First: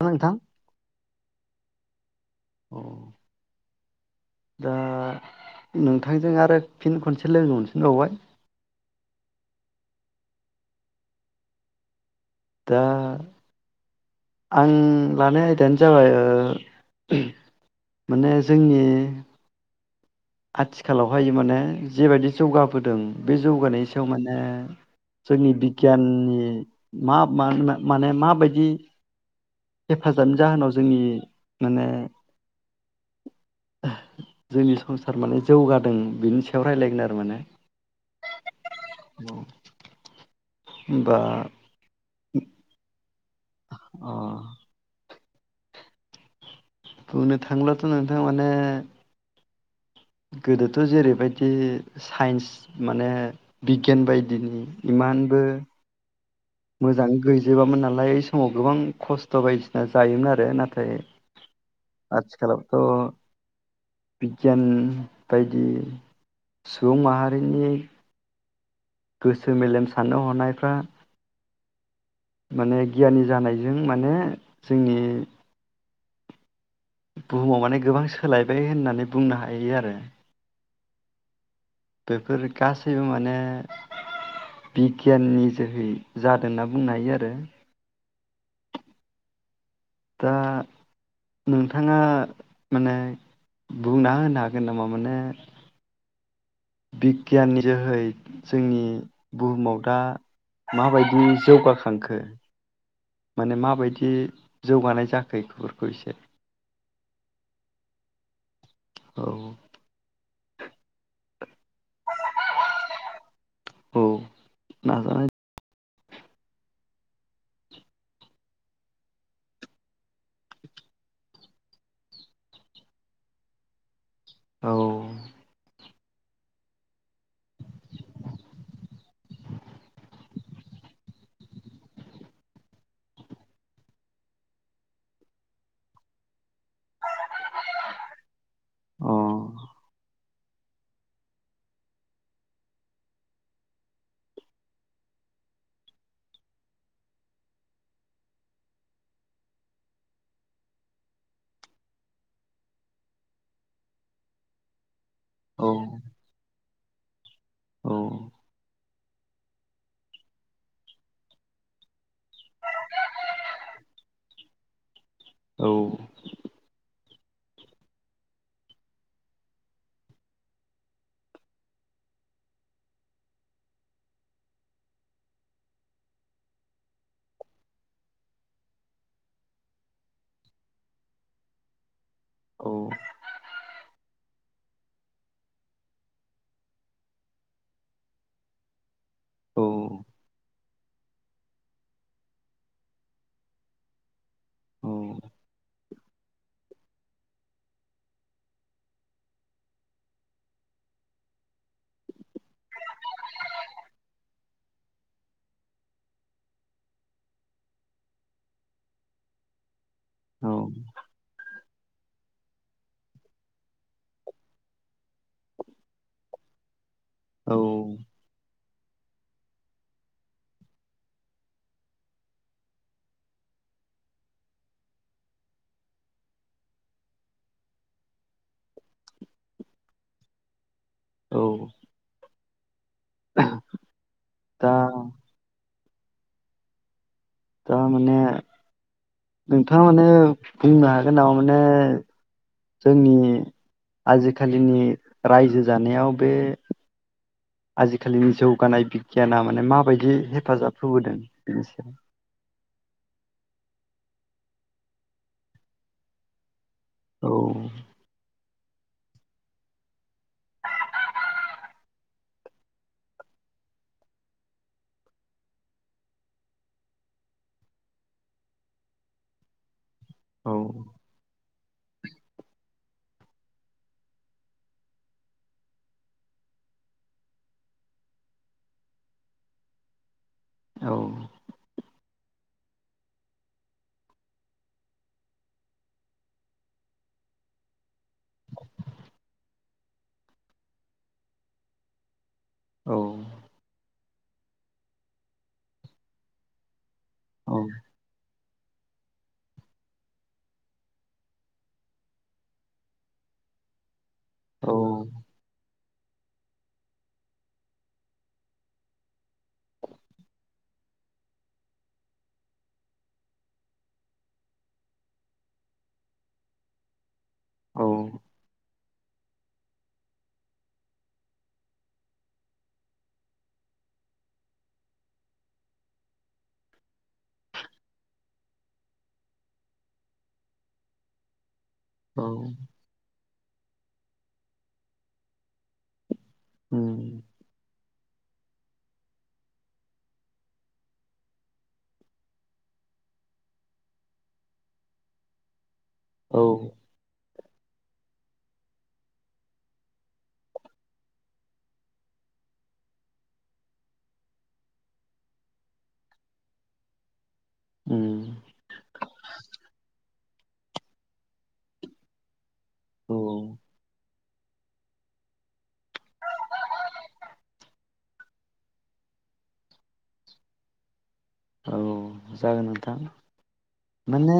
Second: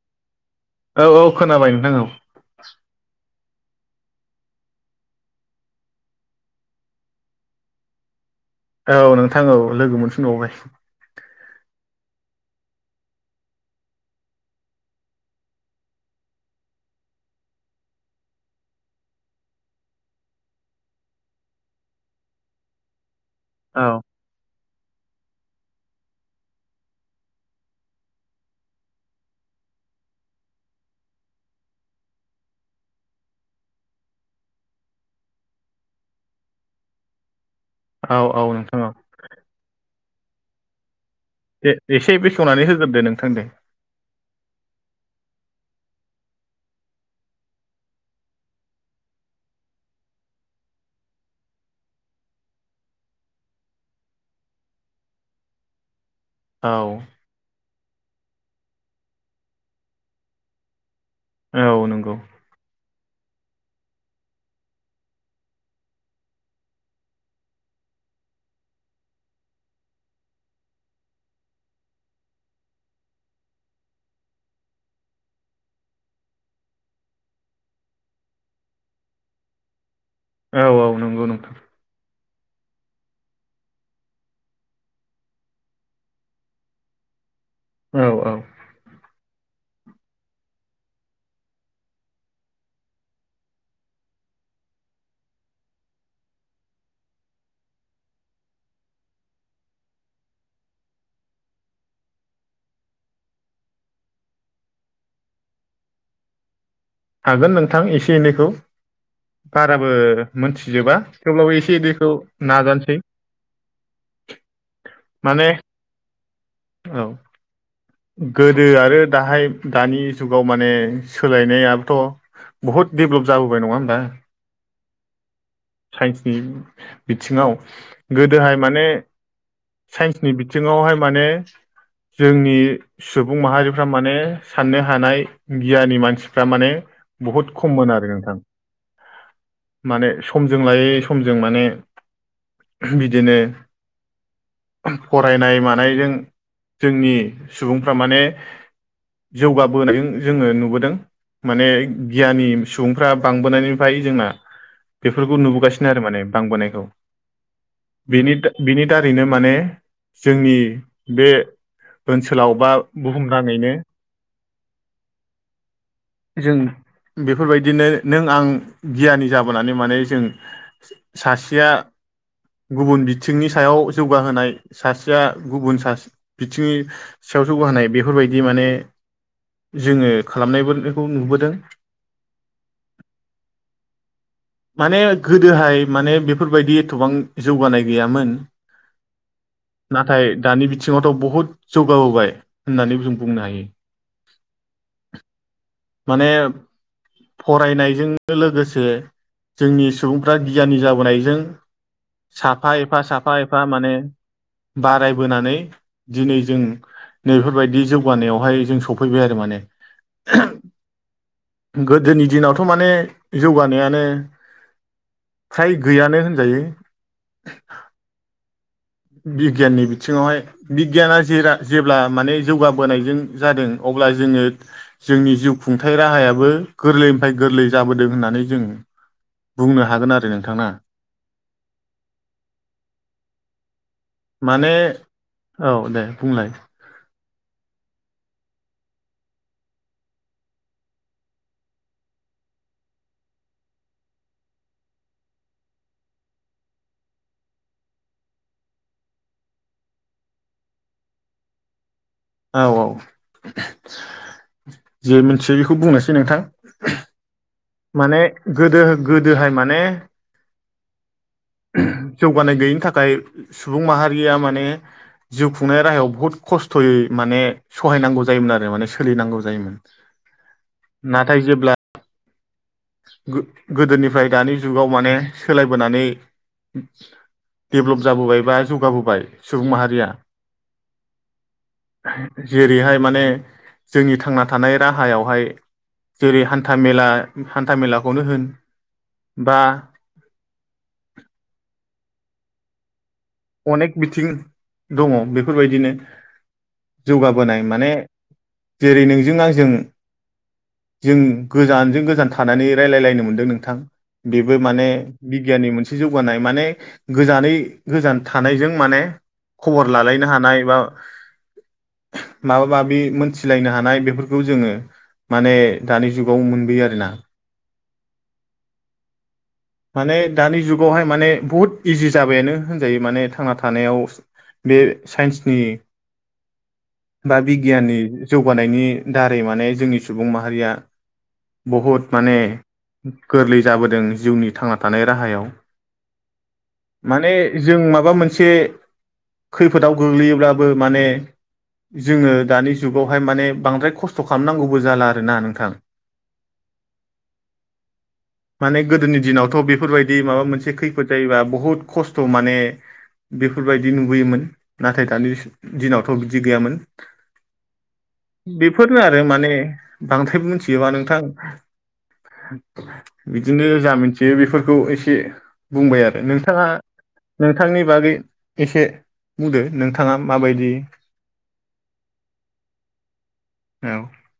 नोंथां औ औ खोनाबाय नोंथां औ अ दा नोंथांजों आरो फिन खनसे लोगो हमफिनबावबाय औ नोंथां औ लोगो मोनफिनबावबाय दा आं लानाय आयदायानो जाबाय माने जोंनि आथिखालावहाय माने जेबायदि जौगाबोदों बे जौगानाय औ सायाव माने जोंनि बिगियाननि मा माने माबायदि हेफाजाबनि जाहोनाव जोंनि माने जोंनि संसार माने जौगादों बिनि सायाव रायलायगोन आरो माने औ औ नोंथां औ होमबा दे एसे बेखेवनानै होग्रोदो नों अ बुंनो थांलाथ' नोंथां माने गोदोथ' जेरैबायदि साइन्स माने बिगियान बायदिनि इमानबो औ मोजां गैजोबामोन नालाय लाय समाव गोबां खस्थ' बायदिसिना जायोमोन आरो नाथाय औ नंगौ आथिखालावथ' [unintelligible] बिगियान बायदि सुबुं माहारिनि। गोसो मेलेम साननो हनायफ्रा। माने गियानि जानायजों माने जोंनि। बुहुमाव माने गोबां सोलायबाय होननानै बुंनो हायो आरो। औ औ नंगौ नोंथां। बेफोर गासैबो माने बिगियाननि जोहै जादों होनना बुंनो हायो आरो। औ औ। दा नोंथाङा माने बुंना होनो हागोन नामा माने। बिगियाननि जोहै जोंनि बुहुमाव दा माबायदि जौगाखांखो माने माबायदि जौगानाय जाखो बेखौफोरखौ एसे हागोन नोंथां एसे एनैखौ। औ बाराबो मोनथिजोबा थेवब्लाबो एसे दैखौ नाजानोसै औ नाजानाय माने। औ। गोदो आरो दाहाय दानि जुगाव माने सोलायनायाबोथ' बहुत डेभलप जाबोबाय नङा होमबा। औ। साइन्सनि बिथिङाव गोदोहाय माने साइन्सनि बिथिङावहाय माने जोंनि। सुबुं माहारिफ्रा माने साननो हानाय गियानि मानसि। फ्रा माने बुहुत खममोन आरो नोंथां अ माने समजों लायै समजों माने बिदिनो फरायनाय मानायजों जोंनि। सुबुंफ्रा माने जौगाबोनायजों जोङो नुबोदों माने गियानि सुबुंफ्रा बांबोनायनिफ्राय जोंना। बेफोरखौ औ नुबोगासिनो आरो माने बांबोनायखौ। औ [inaudible] बिनि बिनि। दारैनो माने जोंनि बे। ओनसोलाव बा बुहुमनााङैनो। औ। जों बेफोरबायदिनो नों आं गियानि जाबोनानै माने जों सासेया गुबुन बिथिंनि सायाव जौगाहोनाय सासेया गुबुन सा बिथिंनि सायाव जौगाहोनाय बेफोरबायदि माने जोङो खालामनायबो खौ नुबोदों। औ। माने गोदोहाय माने बेफोरबायदि एथबां जौगानाय गैयामोन। नाथाय दानि। सिङावथ' बुहुत जौगाबोबाय होननानै जों बुंनो हायो। माने फरायनायजों लोगोसे जोंनि सुबुंफ्रा गियानि जाबोनायजों साफा एफा साफा एफा माने बारायबोनानै दिनै जों नैफोरबायदि जौगानायावहाय जों सफैबाय आरो माने। औ। गोदोनि दिनावथ' माने जौगानायानो फ्राय गैयानो होनजायो। औ बिगियाननि बिथिङावहाय बिगियाना जेरा जेब्ला माने जौगाबोनायजों जादों अब्ला जोङो जोंनि जिउ खुंथाय राहायाबो गोरलैनिफ्राय गोरलै जाबोदों होननानै जों बुंनो हागोन आरो नोंथां ना। औ। दा माने औ दे। बुंलाय। तारमाने नोंथाङा माने बुंनो हागोन नामा माने जोंनि आजिखालिनि रायजो जानायाव बे। आजिखालिनि जौगानाय बिगियाना माने माबायदि हेफाजाब होबोदों बेनि सायाव। औ औ जि मिथियो बेखौ बुंनोसै नोंथां। औ। माने गोदो गोदोहाय माने जौगानाय गैयिनि थाखाय सुबुं माहारिया माने जिउ खुंनाय राहायाव बुहुद खस्थ'यै माने सहायनांगौ जायोमोन आरो माने सोलिनांगौ जायोमोन। औ नाथाय जेब्ला गो -गोदोनिफ्राय दानि जुगाव माने सोलायबोनानै डेभ्लप जाबोबाय बा जौगाबोबाय सुबुं माहारिया। औ जेरैहाय माने जोंनि थांना थानाय राहायावहाय जेरै हान्था मेला हान्थामेलाखौनो होन बा औ अनेक बिथिं दङ' बेफोरबायदिनो औ जौगाबोनाय माने जेरै नोंजों आंजों जों गोजानजों गोजान थानानै रायलायलायनो मोनदों नोंथां। बेबो माने औ बिगियाननि मोन जौगानाय माने गोजानै गोजान थानायजों माने खबर लालायनो हानाय बा माबा माबि मोनथिलायनो हानाय बेफोरखौ जोङो माने दानि जुगाव मोनबोयो आरो ना औ माने दानि जुगावहाय माने बुहुत इजि जाबायानो होनजायो माने थांना थानायाव बे साइन्सनि बा बिगियाननि जौगानायनि दारै माने जोंनि सुबुं माहारिया बहुत औ माने गो गोरलै जाबोदों जिउनि थांना थानाय राहायाव उम माने जों मा माबा मोनसे खैफोदाव गोग्लैयोब्लाबो माने जोङो दानि जुगावहाय माने बांद्राय खस्थ' खालामनांगौबो जाला आरोना नोंथां। औ माने गोदोनि दिनाव थ' बेफोरबायदि माबा मोनसे खैफोद जायोबा बुहुत खस्थ' माने बेफोरबायदि नुबोयोमोन नाथाय दानि दिनावथ' बिदि गैयामोन। उम बिब बेफोरनो आरो माने बांद्राय मिथियोबा नोंथां औ बिदिनो जा मिनथि यो बेफोरखौ एसे बुंबाय आरो नोंथाङा नोंथांनि बागै एसे बुंदो नोंथाङा माबायदि औ जागोन नोंथां औ माने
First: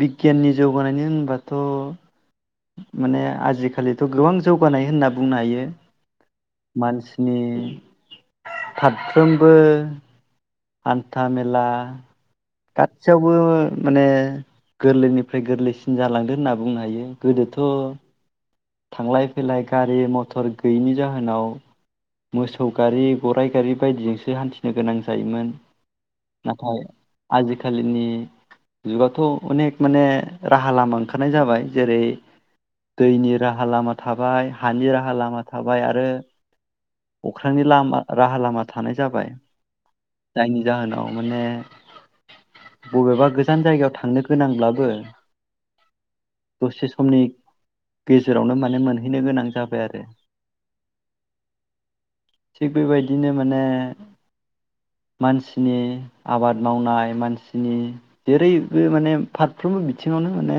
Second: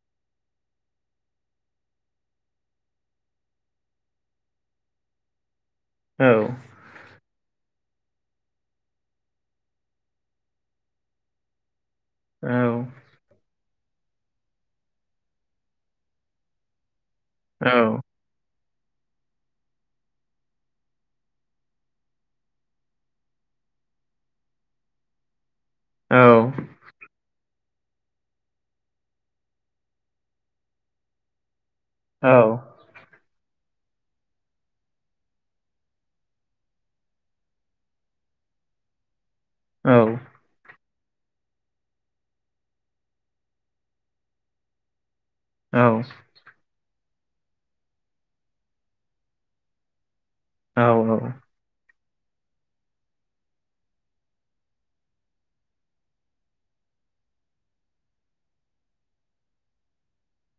बि गियाननि जौगानायनि होनबाथ' माने आजिखालिथ' गोबां जौगानाय होनना बुंनो हायो। औ नि फारफ्रोमबो हान्था मेला औ गासैयावबो माने गोरलैनिफ्राय गोरलैसिन जालांदो होनना बुंनो हायो। गोदोथ' औ थांलाय फैलाय गारि मथर गैयिनि जाहोनाव मोसौ गारि, गराइ गारि बायदिजोंसो हान्थिनो गोनां जायोमोन। औ नाथाय आजिखालिनि जुगावथ' अनेक माने राहा लामा ओंखारनाय जाबाय। जेरै दैनि राहा लामा थाबाय हानि राहा लामा थाबाय आरो अख्रांनिलामा राहा लामा थानाय जाबाय। औ जायनि जाहोनाव माने बबेबा गोजान जायगायाव थांनो गोनांब्लाबो औ दसे समनि गेजेरावनो माने मोनहैनो गोनां जाबाय आरो औ औ। थिग बेबायदिनो माने मानसिनि आबाद मावनाय मानसिनि जेरैबो माने फारफ्रोमबो बिथिङावनो माने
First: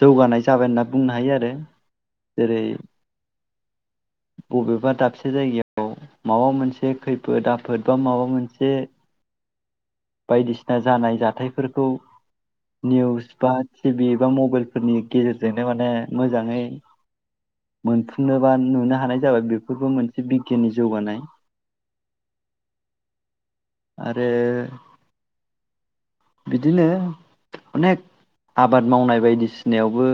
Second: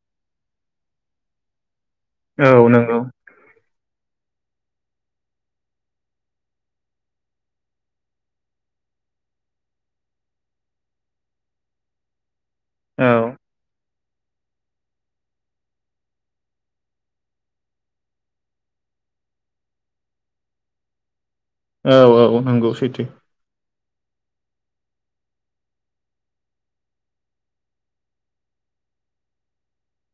जौगानाय जाबाय होनना बुंनो हायो आरो जेरै औ नंगौ। बबेबा दाबसे जायगायाव माबा मोनसे खैफोद आफोद बा माबा मोनसे बायदिसिना जानाय जाथायफोरखौ औ निउस बास टि बि बा मबाइल फोरनि गेजेरजोंनो माने मोजाङै मोनफुंनोबा नुनो हानाय जाबाय बेफोरबो मोनसे बिगियाननि जौगानाय। औ औ नंगौ सैथो। आरो बिदिनो अनेक आबाद मावनाय बायदिसिन फिनायावबो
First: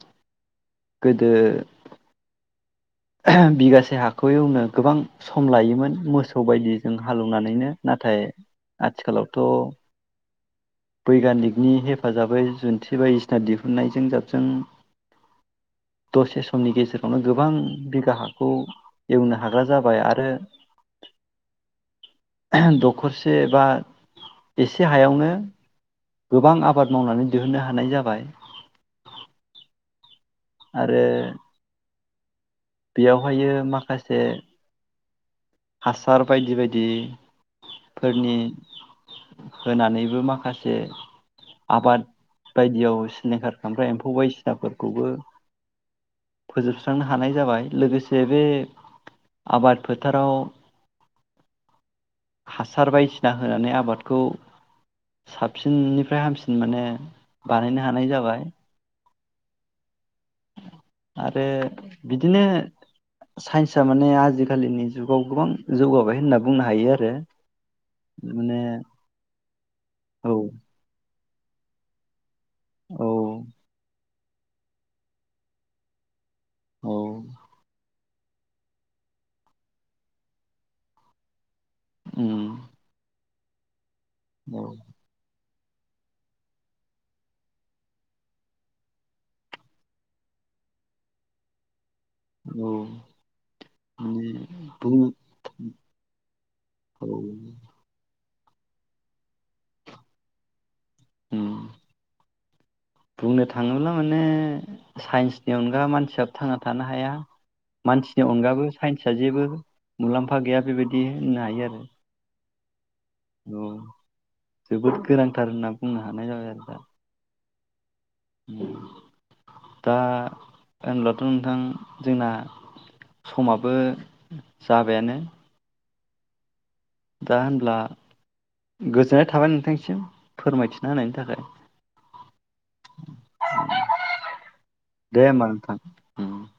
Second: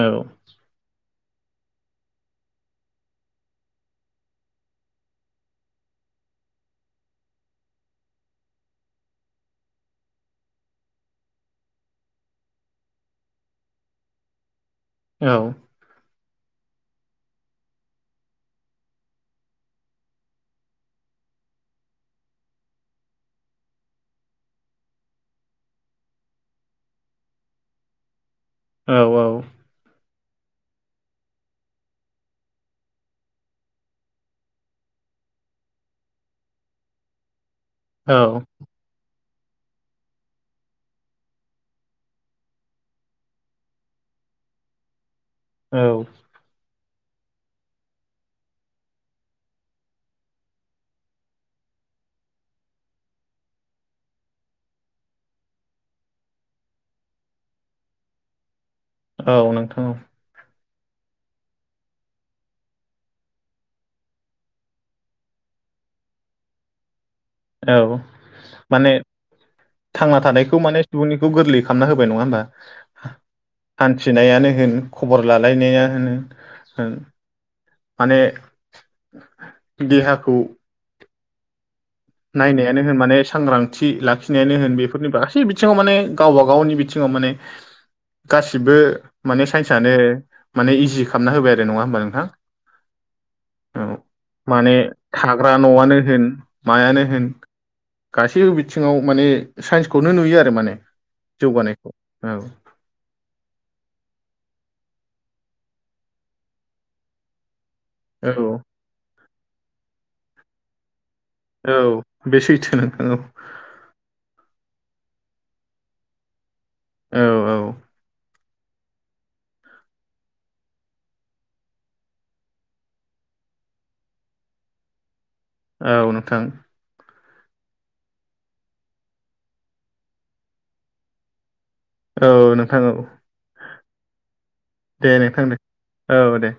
औ। गोदो बिगासे हाखौ एवनो गोबां सम लायोमोन मोसौ बायदिजों हालेवनानैनो नाथाय आथिखालावथ' बैगानिकनि हेफाजाबै जुन्थि बायदिसिना दिहुनन्नायजों जाबजों औ। दसे समनि गेजेरावनो गोबां बिगा हाखौ एवनो हाग्रा जाबाय आरो दखरसे बा एसे हायावनो गोबां आबाद मावनानै दिहुननो हानाय जाबाय। औ औ। आरो बेयावहायो माखासे हासार बायदि बायदि। औ फोरनि होनानैबो माखासे आबाद बायदियाव सिलिंखार खामख्रा एम्फौ बायदिसिनाफोरखौबो औ। सुस्रांनो हानाय जाबाय लोगोसे बे आबाद फोथाराव हासार बायदिसिना होनानै आबादखौ साबसिननिफ्राय हामसिन माने बानायनो हानाय जाबाय। औ नोंथां औ। आरो बिदिनो साइन्सआ माने आजिखालिनि जुगाव गोबां जौगाबाय होनना बुंनो हायो आरो औ माने थांना औ थानायखौ माने सुबुंनि खौ गोरलै खालाम होबाय नङा होमबा। औ। थिनायानो होन खबर लालायनाया होन औ ओं। माने देहाखौ उम नायनायानो होन माने सांग्रां थि लाखिनायानो औ होन बेफोरनि गासै थिङाव माने गावबा गावनि बिथिङाव माने गासिबो माने साइन्सानो माने इजि खालामना होबाय आरो नङा होमबा नों थां, औ औ माने थाग्रा न'आनो होन मायानो औ होन गासैबो बिथिङाव माने साइन्सखौनो नुयो आरो माने उम जौगानायखौ औ बुंनो थाङोब्ला माने साइन्सनि अनगा मानसियाबो थांना थानो हाया। मानसिनि औ अनगाबो साइन्सआ जेबो मुलाम्फा गैया बेबादि दि होननो हायो औ आरो। बे सैथो औ औ जोबोद गोनांथार होनना बुंनो हानाय जाबाय आरो दा औ औ दा होनब्लाथ' नोंथां जोंना समाबो जाबायानो। औ नोंथां दा होनब्ला गोजोननाय थाबाय नोंथांसिम फोरमायथिना होनायनि थाखाय औ नों थां औ दे नोंथां दे औ दे।